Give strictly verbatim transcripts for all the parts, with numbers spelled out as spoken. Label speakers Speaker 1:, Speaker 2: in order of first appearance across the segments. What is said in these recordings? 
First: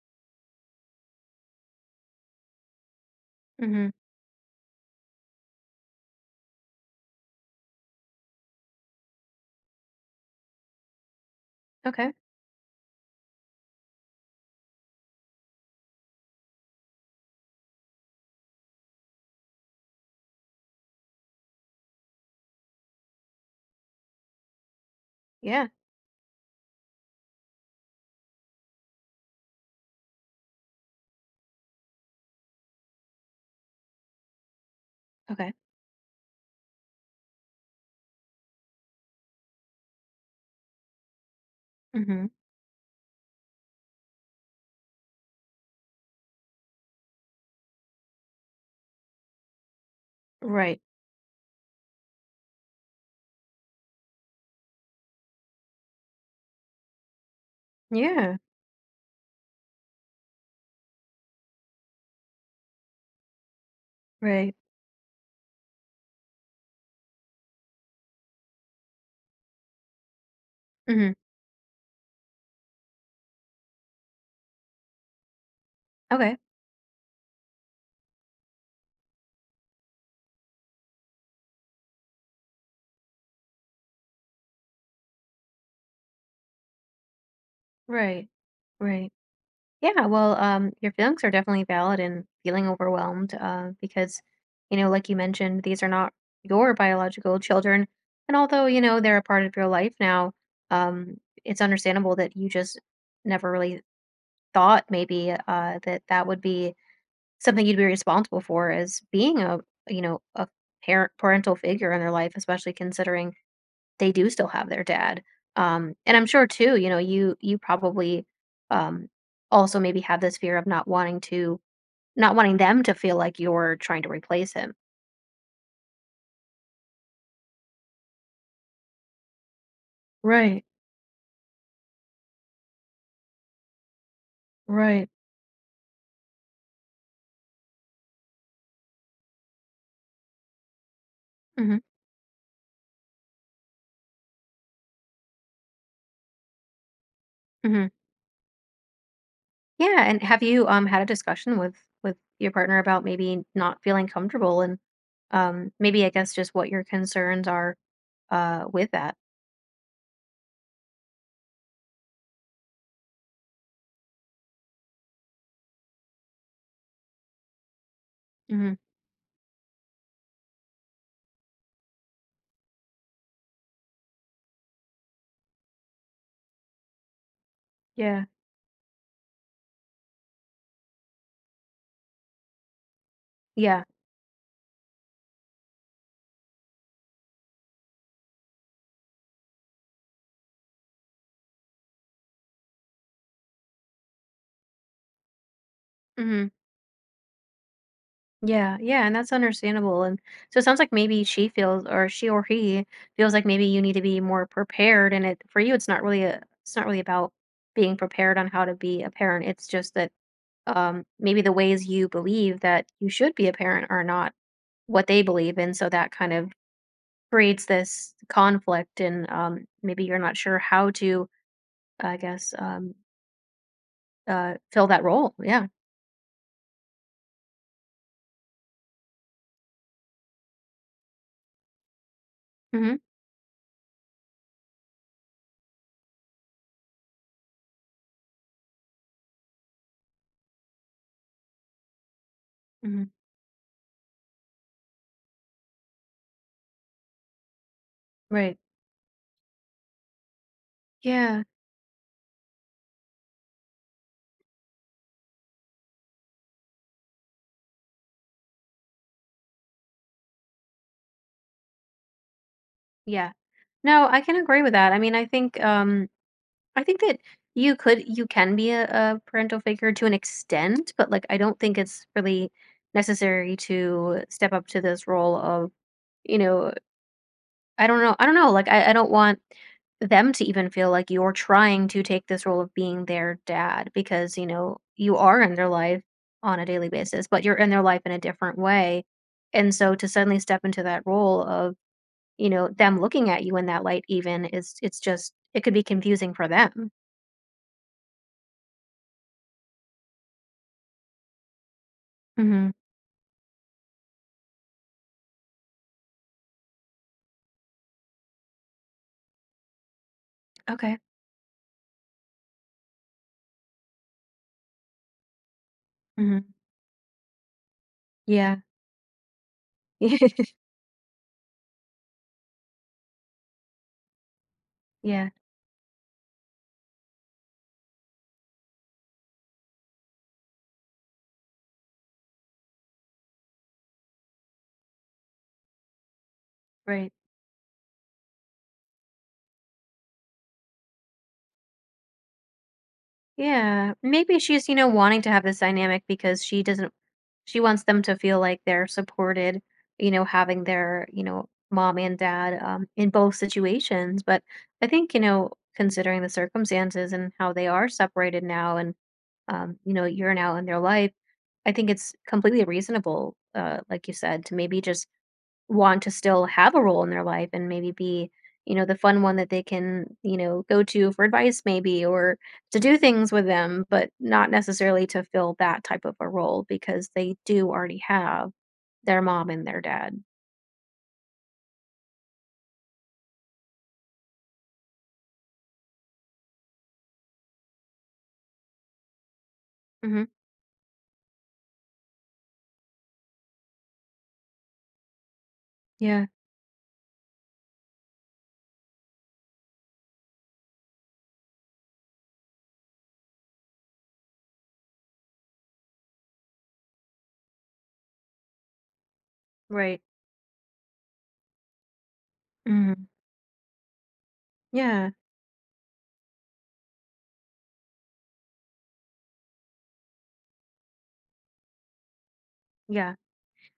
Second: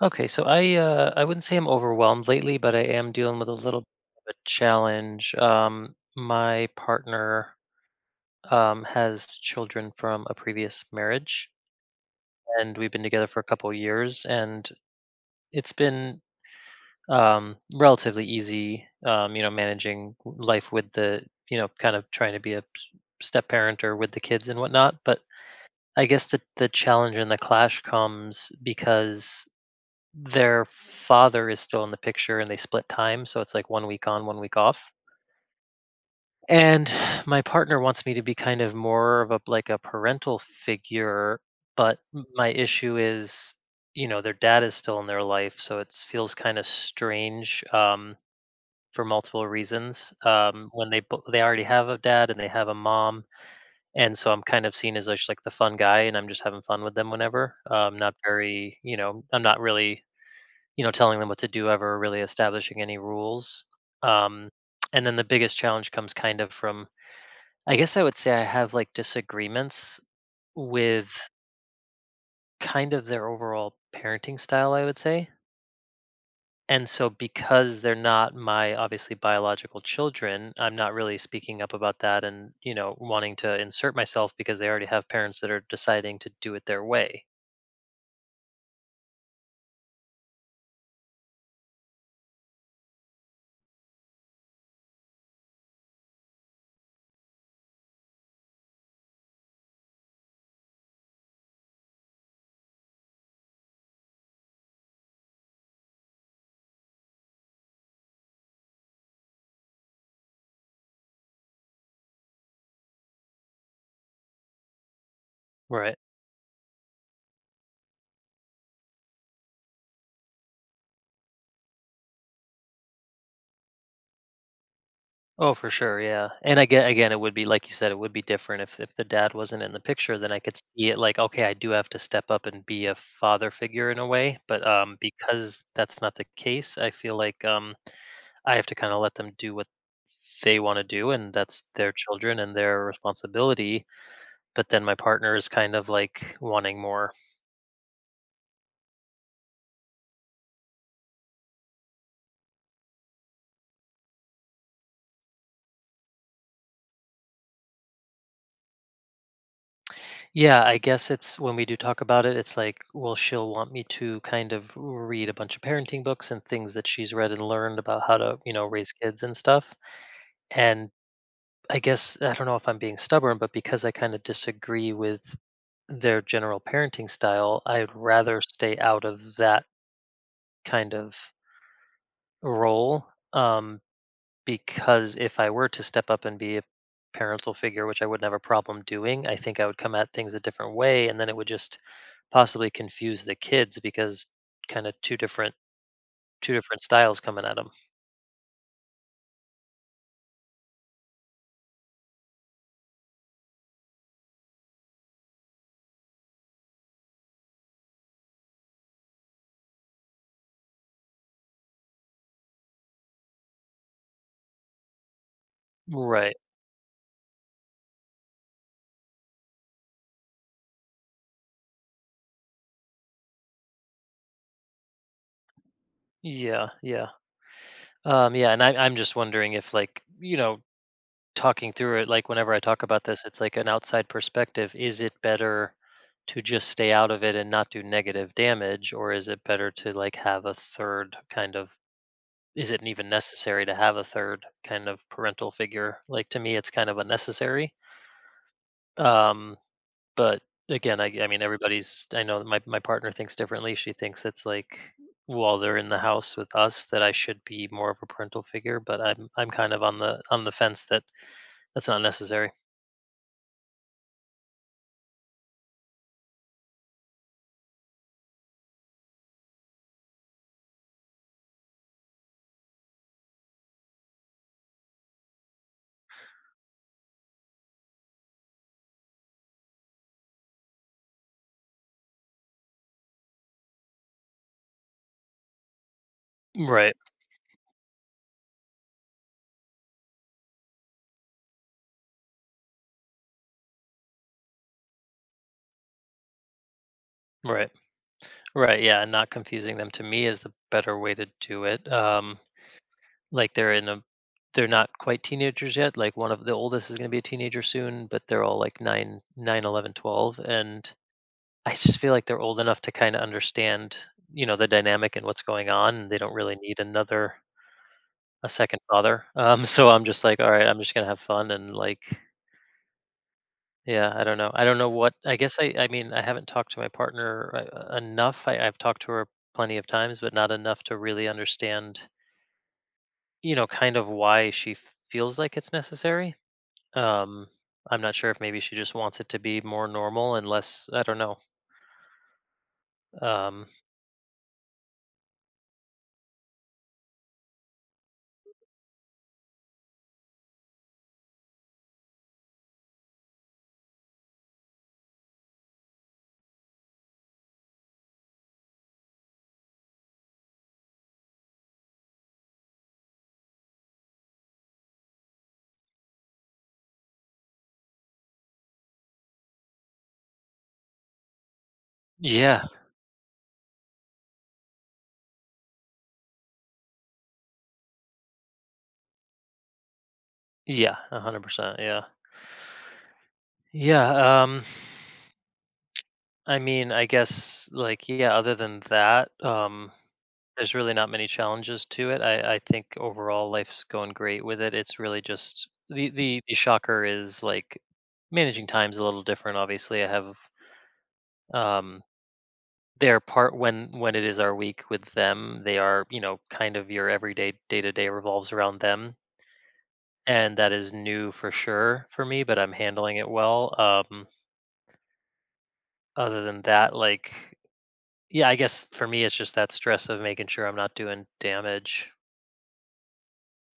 Speaker 1: Okay, so I uh, I wouldn't say I'm overwhelmed lately, but I am dealing with a little bit
Speaker 2: Mhm.
Speaker 1: of a challenge. Um, my partner um, has children from a previous marriage,
Speaker 2: Okay.
Speaker 1: and we've been together for a couple years, and it's been um, relatively easy, um, you know, managing life with the, you know, kind of trying to be a s- step parent or with the kids and whatnot. But
Speaker 2: Yeah.
Speaker 1: I guess the the challenge and the clash comes because their father is still in the picture and they split time, so it's like one week on, one week off.
Speaker 2: Okay.
Speaker 1: And my partner wants me to be kind of more of a, like, a parental figure, but m-
Speaker 2: Mhm.
Speaker 1: my issue is, you know their dad is still in their life, so it feels kind of strange. Um, for multiple reasons, um,
Speaker 2: Right.
Speaker 1: when they bo- they already have a dad and they have a mom. And so I'm kind of seen as just like the fun guy, and I'm just having fun with them whenever. Um, not
Speaker 2: Yeah.
Speaker 1: very, you know I'm not really, you know, telling them what to do ever, really establishing any rules. Um,
Speaker 2: Right.
Speaker 1: and then the biggest challenge comes kind of from, I guess I would say I have like disagreements with
Speaker 2: Mhm.
Speaker 1: kind of their overall parenting style, I would say.
Speaker 2: Okay.
Speaker 1: And so because they're not, my obviously biological children, I'm not really speaking up about that and, you know, wanting to insert myself because they already have parents that are deciding to do it their way.
Speaker 2: Right. Right. Yeah. Well, um, your feelings are definitely valid and feeling overwhelmed, uh, because, you know, like you mentioned, these are not your biological children, and although you know they're a part of your life now, um, it's understandable that you just never really thought maybe uh, that that would be something you'd be responsible for as being a, you know, a parent parental figure in their life, especially considering they do still have their dad. Um,
Speaker 1: Right.
Speaker 2: and I'm sure too, you know, you you probably um also maybe have this fear of not wanting to not wanting them to feel like you're trying to replace him.
Speaker 1: Oh, for sure, yeah, and again, again, it would be like you said. It would be different if if the dad wasn't in the picture. Then I could
Speaker 2: Right,
Speaker 1: see it like, "Okay, I do have to step up and be a father figure in a way," but, um,
Speaker 2: right.
Speaker 1: because that's not the case, I feel like, um, I have to kinda let them do what they wanna do, and that's
Speaker 2: hmm
Speaker 1: their children and their responsibility, but then my partner is kind of, like, wanting more.
Speaker 2: hmm Yeah, and have you um had a discussion with with your partner about maybe not feeling comfortable and um maybe I guess just what your concerns are uh with that?
Speaker 1: Yeah, I guess it's when we do talk about it, it's like, well, she'll want me to kind of read a bunch of parenting books and things that she's read and learned about how to, you know,
Speaker 2: Hmm.
Speaker 1: raise kids and stuff. And I guess I don't know if I'm being stubborn, but because I kind of disagree with their general parenting style, I'd
Speaker 2: Yeah.
Speaker 1: rather stay out of that kind of role. Um,
Speaker 2: Yeah.
Speaker 1: Because if I were to step up and be a parental figure, which I wouldn't have a problem doing, I think I would come at things a different way, and then it would just possibly confuse the kids because kind of two different
Speaker 2: Mhm.
Speaker 1: two different styles coming at them.
Speaker 2: Yeah, yeah, and that's understandable, and so it sounds like maybe she feels or she or he feels like maybe you need to be more prepared, and it for you, it's not really a it's not really about being prepared on how to be a parent, it's just that, um, maybe the ways you believe that you should be a parent are not what they believe in, so that kind
Speaker 1: Right.
Speaker 2: of creates this conflict, and, um, maybe you're not sure how to, I guess, um, uh, fill that role. Yeah.
Speaker 1: Yeah. Yeah. Um, yeah. And I, I'm just wondering if, like, you know, talking through it, like, whenever I talk
Speaker 2: Mhm,
Speaker 1: about this, it's like an outside perspective. Is it better to just stay out of it and not do negative damage, or is it better to like have a third kind of— is it even
Speaker 2: mhm.
Speaker 1: necessary to have a third kind of parental figure? Like, to me, it's kind of unnecessary.
Speaker 2: Right.
Speaker 1: Um, but again, I, I
Speaker 2: Yeah.
Speaker 1: mean, everybody's. I know that my my partner thinks differently. She thinks it's like while they're in the house with us that I should be more of a parental figure. But I'm I'm kind of on the on the fence that that's not necessary.
Speaker 2: Yeah. No, I can agree with that. I mean, I think um I think that you could you can be a, a parental figure to an extent, but like I don't think it's really necessary to step up to this role of, you know, I don't know. I don't know. Like I, I don't want them to even feel like you're trying to take this role of being their dad because, you know, you are in their life on a daily
Speaker 1: Right,
Speaker 2: basis, but you're in their life in a different way. And so to suddenly step into that role of you know, them looking at you in that light even is it's just it could be confusing for them.
Speaker 1: right, right. Yeah, and not confusing them to me is the better way to do it. Um,
Speaker 2: Mhm.
Speaker 1: Like, they're in a— they're not quite teenagers yet. Like, one of the oldest is gonna be a teenager soon, but they're all, like, nine, nine, eleven, twelve, and
Speaker 2: Okay.
Speaker 1: I just feel like they're old enough to kinda understand, you know, the dynamic and what's going on, and they don't
Speaker 2: Mhm.
Speaker 1: really need another— a
Speaker 2: Yeah.
Speaker 1: second father. Um, so I'm just like, "Alright, I'm just gonna have fun," and, like, yeah, I don't know. I don't know what—
Speaker 2: Yeah.
Speaker 1: I guess I I mean, I haven't talked to my partner, uh, enough. I I've talked to her plenty of times, but not enough to really understand, you know, kind of why she f- feels like it's necessary.
Speaker 2: Right.
Speaker 1: Um, I'm not sure if maybe she just wants it to be more normal and less, I don't know. Um,
Speaker 2: Yeah. Maybe she's, you know, wanting to have this dynamic because she doesn't she wants them to feel like they're supported, you know, having their, you know, mom and dad um in both situations. But I think, you know, considering the circumstances and how they are separated now and um, you know, you're now in their life, I think it's completely reasonable, uh, like you said, to maybe just want to still have a role in their life and maybe be you know the fun one that they can you know go to for advice maybe or
Speaker 1: yeah.
Speaker 2: to do things with them but not necessarily to fill that type of a role because they do already have their mom and their dad.
Speaker 1: Yeah, one hundred percent. Yeah. Yeah, um I mean, I guess like yeah, other than that, um
Speaker 2: Hmm.
Speaker 1: there's really not many challenges to it. I I think overall life's going great with it. It's really just the
Speaker 2: Yeah.
Speaker 1: the the shocker is like managing time's a little different, obviously. I have, um they're part— when when it is our week with them, they are, you know, kind of your everyday day-to-day revolves around them,
Speaker 2: Right.
Speaker 1: and that is new for sure for me, but I'm
Speaker 2: Hmm.
Speaker 1: handling it well. Um,
Speaker 2: Yeah.
Speaker 1: other than that, like, yeah, I guess for me it's just that stress of making sure I'm not doing damage.
Speaker 2: Yeah.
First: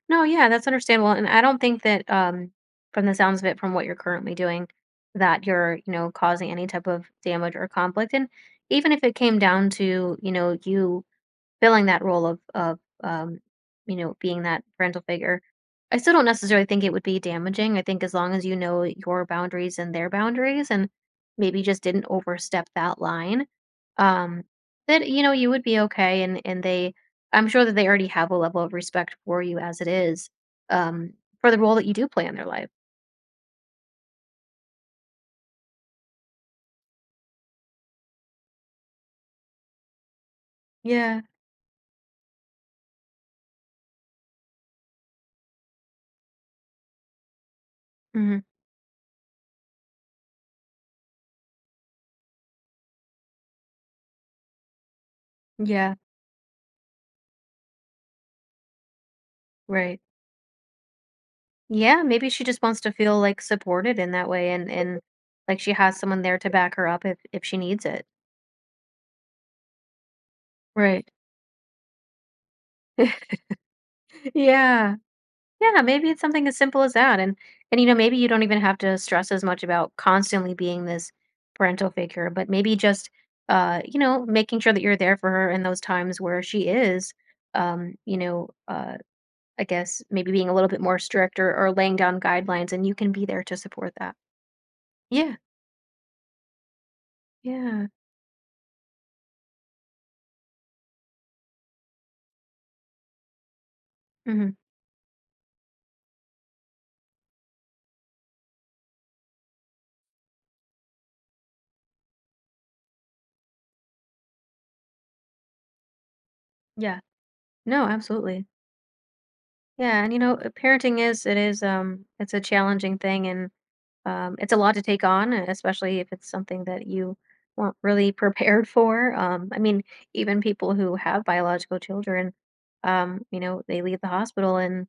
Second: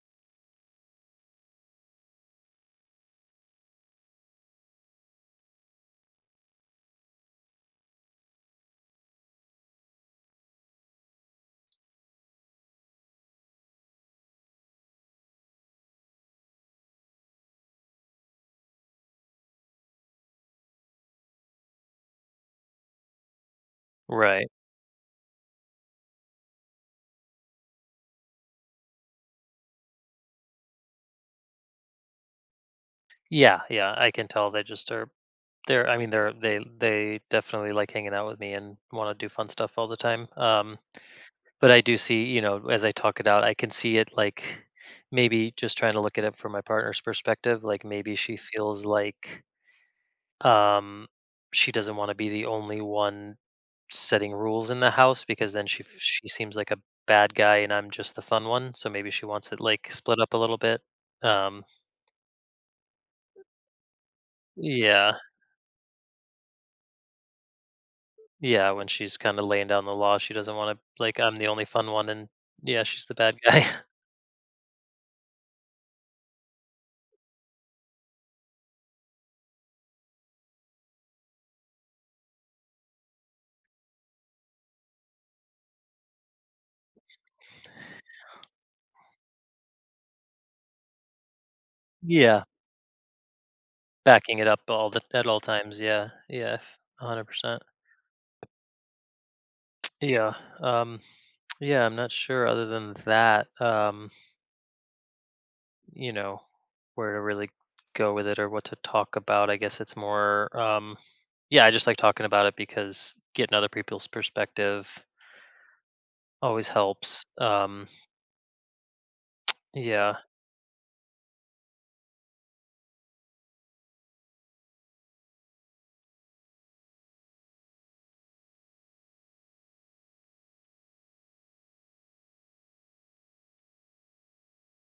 Speaker 2: No, yeah, that's understandable and I don't think that um from the sounds of it, from what you're currently doing, that you're you know causing any type of damage or conflict, and even if it came down to you know you filling that role of of, um, you know, being that parental figure. I still don't necessarily think it would be damaging. I think as long as you know your boundaries and their boundaries and maybe just didn't overstep that line, um,
Speaker 1: Right.
Speaker 2: that, you know, you would be okay and and they I'm sure that they already have a level of respect for you as it is, um, for the role that you do play in their life.
Speaker 1: Yeah, yeah, I can tell they just are— they're— I mean, they're they they definitely like hanging out with me and wanna do fun stuff all the time. Um
Speaker 2: Yeah.
Speaker 1: But I do see, you know, as I talk it out, I can see it like maybe just trying to look at it from my partner's perspective, like maybe she
Speaker 2: Mhm.
Speaker 1: feels like um she doesn't want to be the only one setting rules in the house, because then she
Speaker 2: Yeah.
Speaker 1: f- she seems like a bad guy and I'm just the fun one, so maybe she wants it like
Speaker 2: Right.
Speaker 1: split up a little bit. Um
Speaker 2: Yeah, maybe she just wants to feel, like, supported in that way and and,
Speaker 1: yeah.
Speaker 2: like, she has someone there to back her up if if she needs it.
Speaker 1: Yeah, when she's kind of laying down the law, she doesn't want to—
Speaker 2: Right.
Speaker 1: like, I'm the only fun one and yeah, she's the bad guy.
Speaker 2: Yeah. Yeah, maybe it's something as simple as that, and and, you know, maybe you don't even have to stress as much about constantly being this parental figure, but maybe just, uh, you know, making sure that you're there for her in those times where she is, um, you know, uh, I guess maybe being a little bit more strict or or laying down
Speaker 1: Yeah.
Speaker 2: guidelines, and you can be there to support that.
Speaker 1: Backing it up all the— at
Speaker 2: Yeah.
Speaker 1: all times, yeah, yeah, f— one hundred percent.
Speaker 2: Yeah.
Speaker 1: Yeah, um, yeah, I'm not sure other than that, um,
Speaker 2: Mhm.
Speaker 1: you know, where to really go with it or what to talk about. I guess it's more, um yeah, I just like talking about it because getting other people's perspective always
Speaker 2: Yeah.
Speaker 1: helps.
Speaker 2: No,
Speaker 1: um
Speaker 2: absolutely. Yeah, and
Speaker 1: yeah,
Speaker 2: you know, uh, parenting is it is um it's a challenging thing and um it's a lot to take on, uh, especially if it's something that you weren't really prepared for. Um I mean, even people who have biological children, um, you know, they leave the hospital and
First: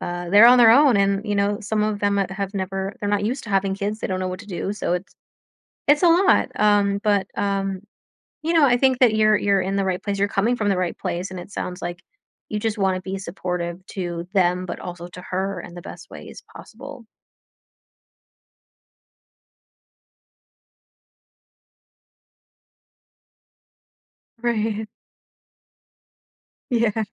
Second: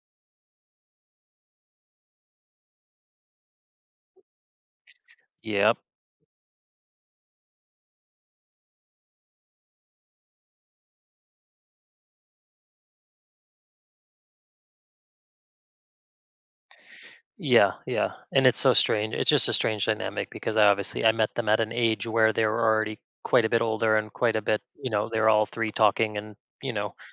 Speaker 2: uh they're on their own and you know, some of them ha- have never they're not used to having kids, they don't know what to do, so it's
Speaker 1: yeah,
Speaker 2: it's a lot. Um but um you know, I think that you're you're in the right place, you're coming from the right place, and it sounds like you just wanna be supportive to them, but also to her in the best ways possible.
Speaker 1: yeah, yeah, and it's so strange. It's just a strange dynamic because I obviously I met them at an age where they were already quite a bit older and quite a bit,
Speaker 2: Right.
Speaker 1: you know, they were all three talking and, you know,
Speaker 2: Yeah.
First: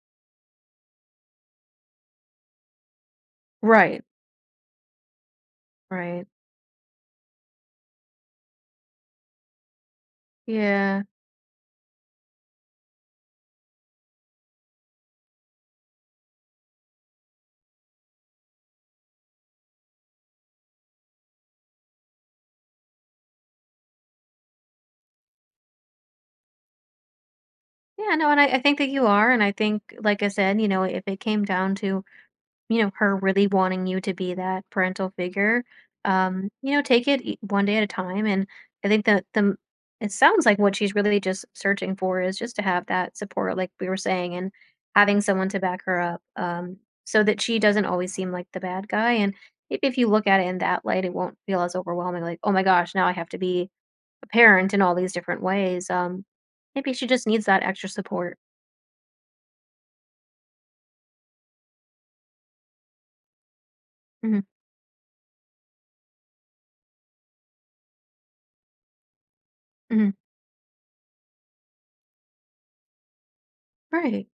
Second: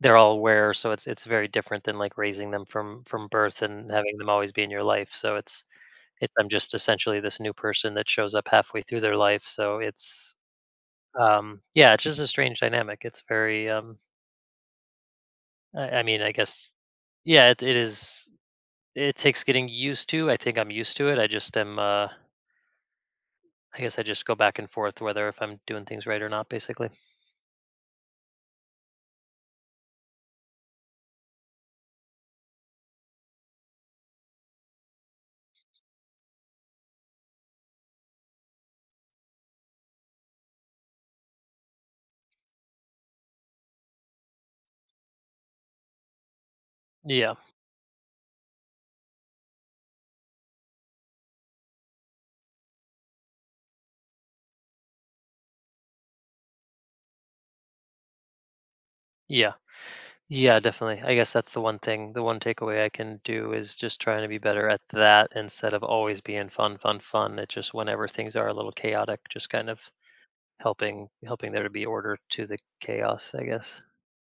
Speaker 1: they're all aware. So it's— it's very different than, like, raising them from from birth and
Speaker 2: Right,
Speaker 1: having them always be in your life. So it's—
Speaker 2: right.
Speaker 1: it's I'm just essentially this new person that shows up halfway through their life. So it's,
Speaker 2: Yeah.
Speaker 1: um yeah, it's just a strange dynamic. It's very, um I I mean, I guess yeah, it it is it takes getting used to. I think I'm used to it. I just am, uh I guess I just go back and forth whether if I'm doing things right or not, basically.
Speaker 2: Yeah, no, and I I think that you are, and I think, like I said, you know, if it came down to you know, her really wanting you to be that parental figure, um, you know, take it e- one day at a time. And I think that the m- it sounds like what she's really just searching for is just to have that support, like we were saying, and having someone to back her up, um, so
Speaker 1: Yeah,
Speaker 2: that she doesn't always seem like the bad guy. And maybe if you look at it in that light, it won't feel as overwhelming. Like, oh my gosh, now I have to be a parent in all these different ways. Um, maybe she just needs that extra support.
Speaker 1: yeah. Yeah, definitely. I guess that's the one thing, the one takeaway I can do is just trying to be
Speaker 2: Hmm.
Speaker 1: better at that instead of always being fun, fun, fun. It just— whenever things are a little chaotic, just kind of helping helping there to be order to the chaos, I guess.
Speaker 2: Right.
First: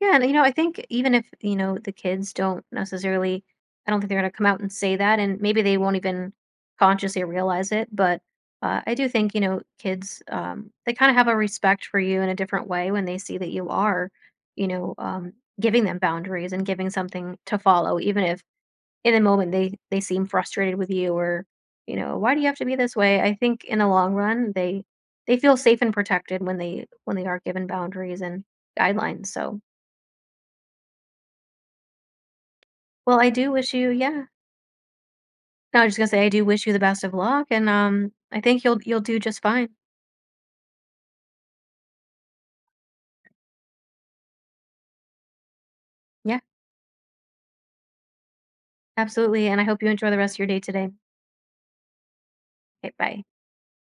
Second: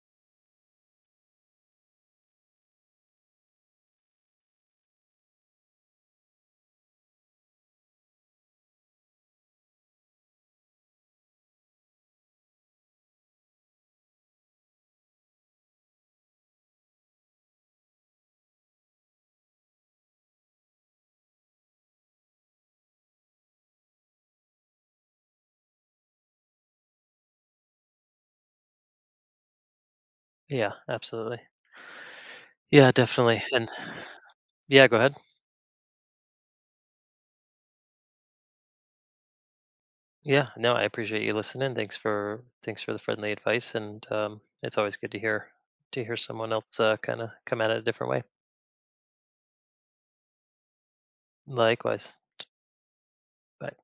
Speaker 2: Yeah, and you know, I think even if, you know, the kids don't necessarily I don't think they're gonna come out and say that and maybe they won't even consciously realize it, but uh, I do think, you know, kids um they kind of have a respect for you in a different way when they see that you are, you know, um giving them boundaries and giving something to follow, even if in the moment they they seem frustrated with you or you know why do you have to be this way, I think in the long run they they feel safe and protected when they when they are given boundaries and guidelines, so
Speaker 1: Yeah, absolutely. Yeah,
Speaker 2: well I
Speaker 1: definitely.
Speaker 2: do
Speaker 1: And
Speaker 2: wish you yeah
Speaker 1: yeah, go ahead.
Speaker 2: no, I was just gonna say I do wish you the best of luck and um I think you'll you'll do just fine.
Speaker 1: Yeah, no, I appreciate you listening. Thanks for— thanks for the friendly advice, and um, it's always good to hear to hear
Speaker 2: Yeah,
Speaker 1: someone else uh, kind of come at it a different way.
Speaker 2: absolutely, and I hope you enjoy the rest of your day today.
Speaker 1: Likewise.
Speaker 2: Okay, bye.
Speaker 1: Bye.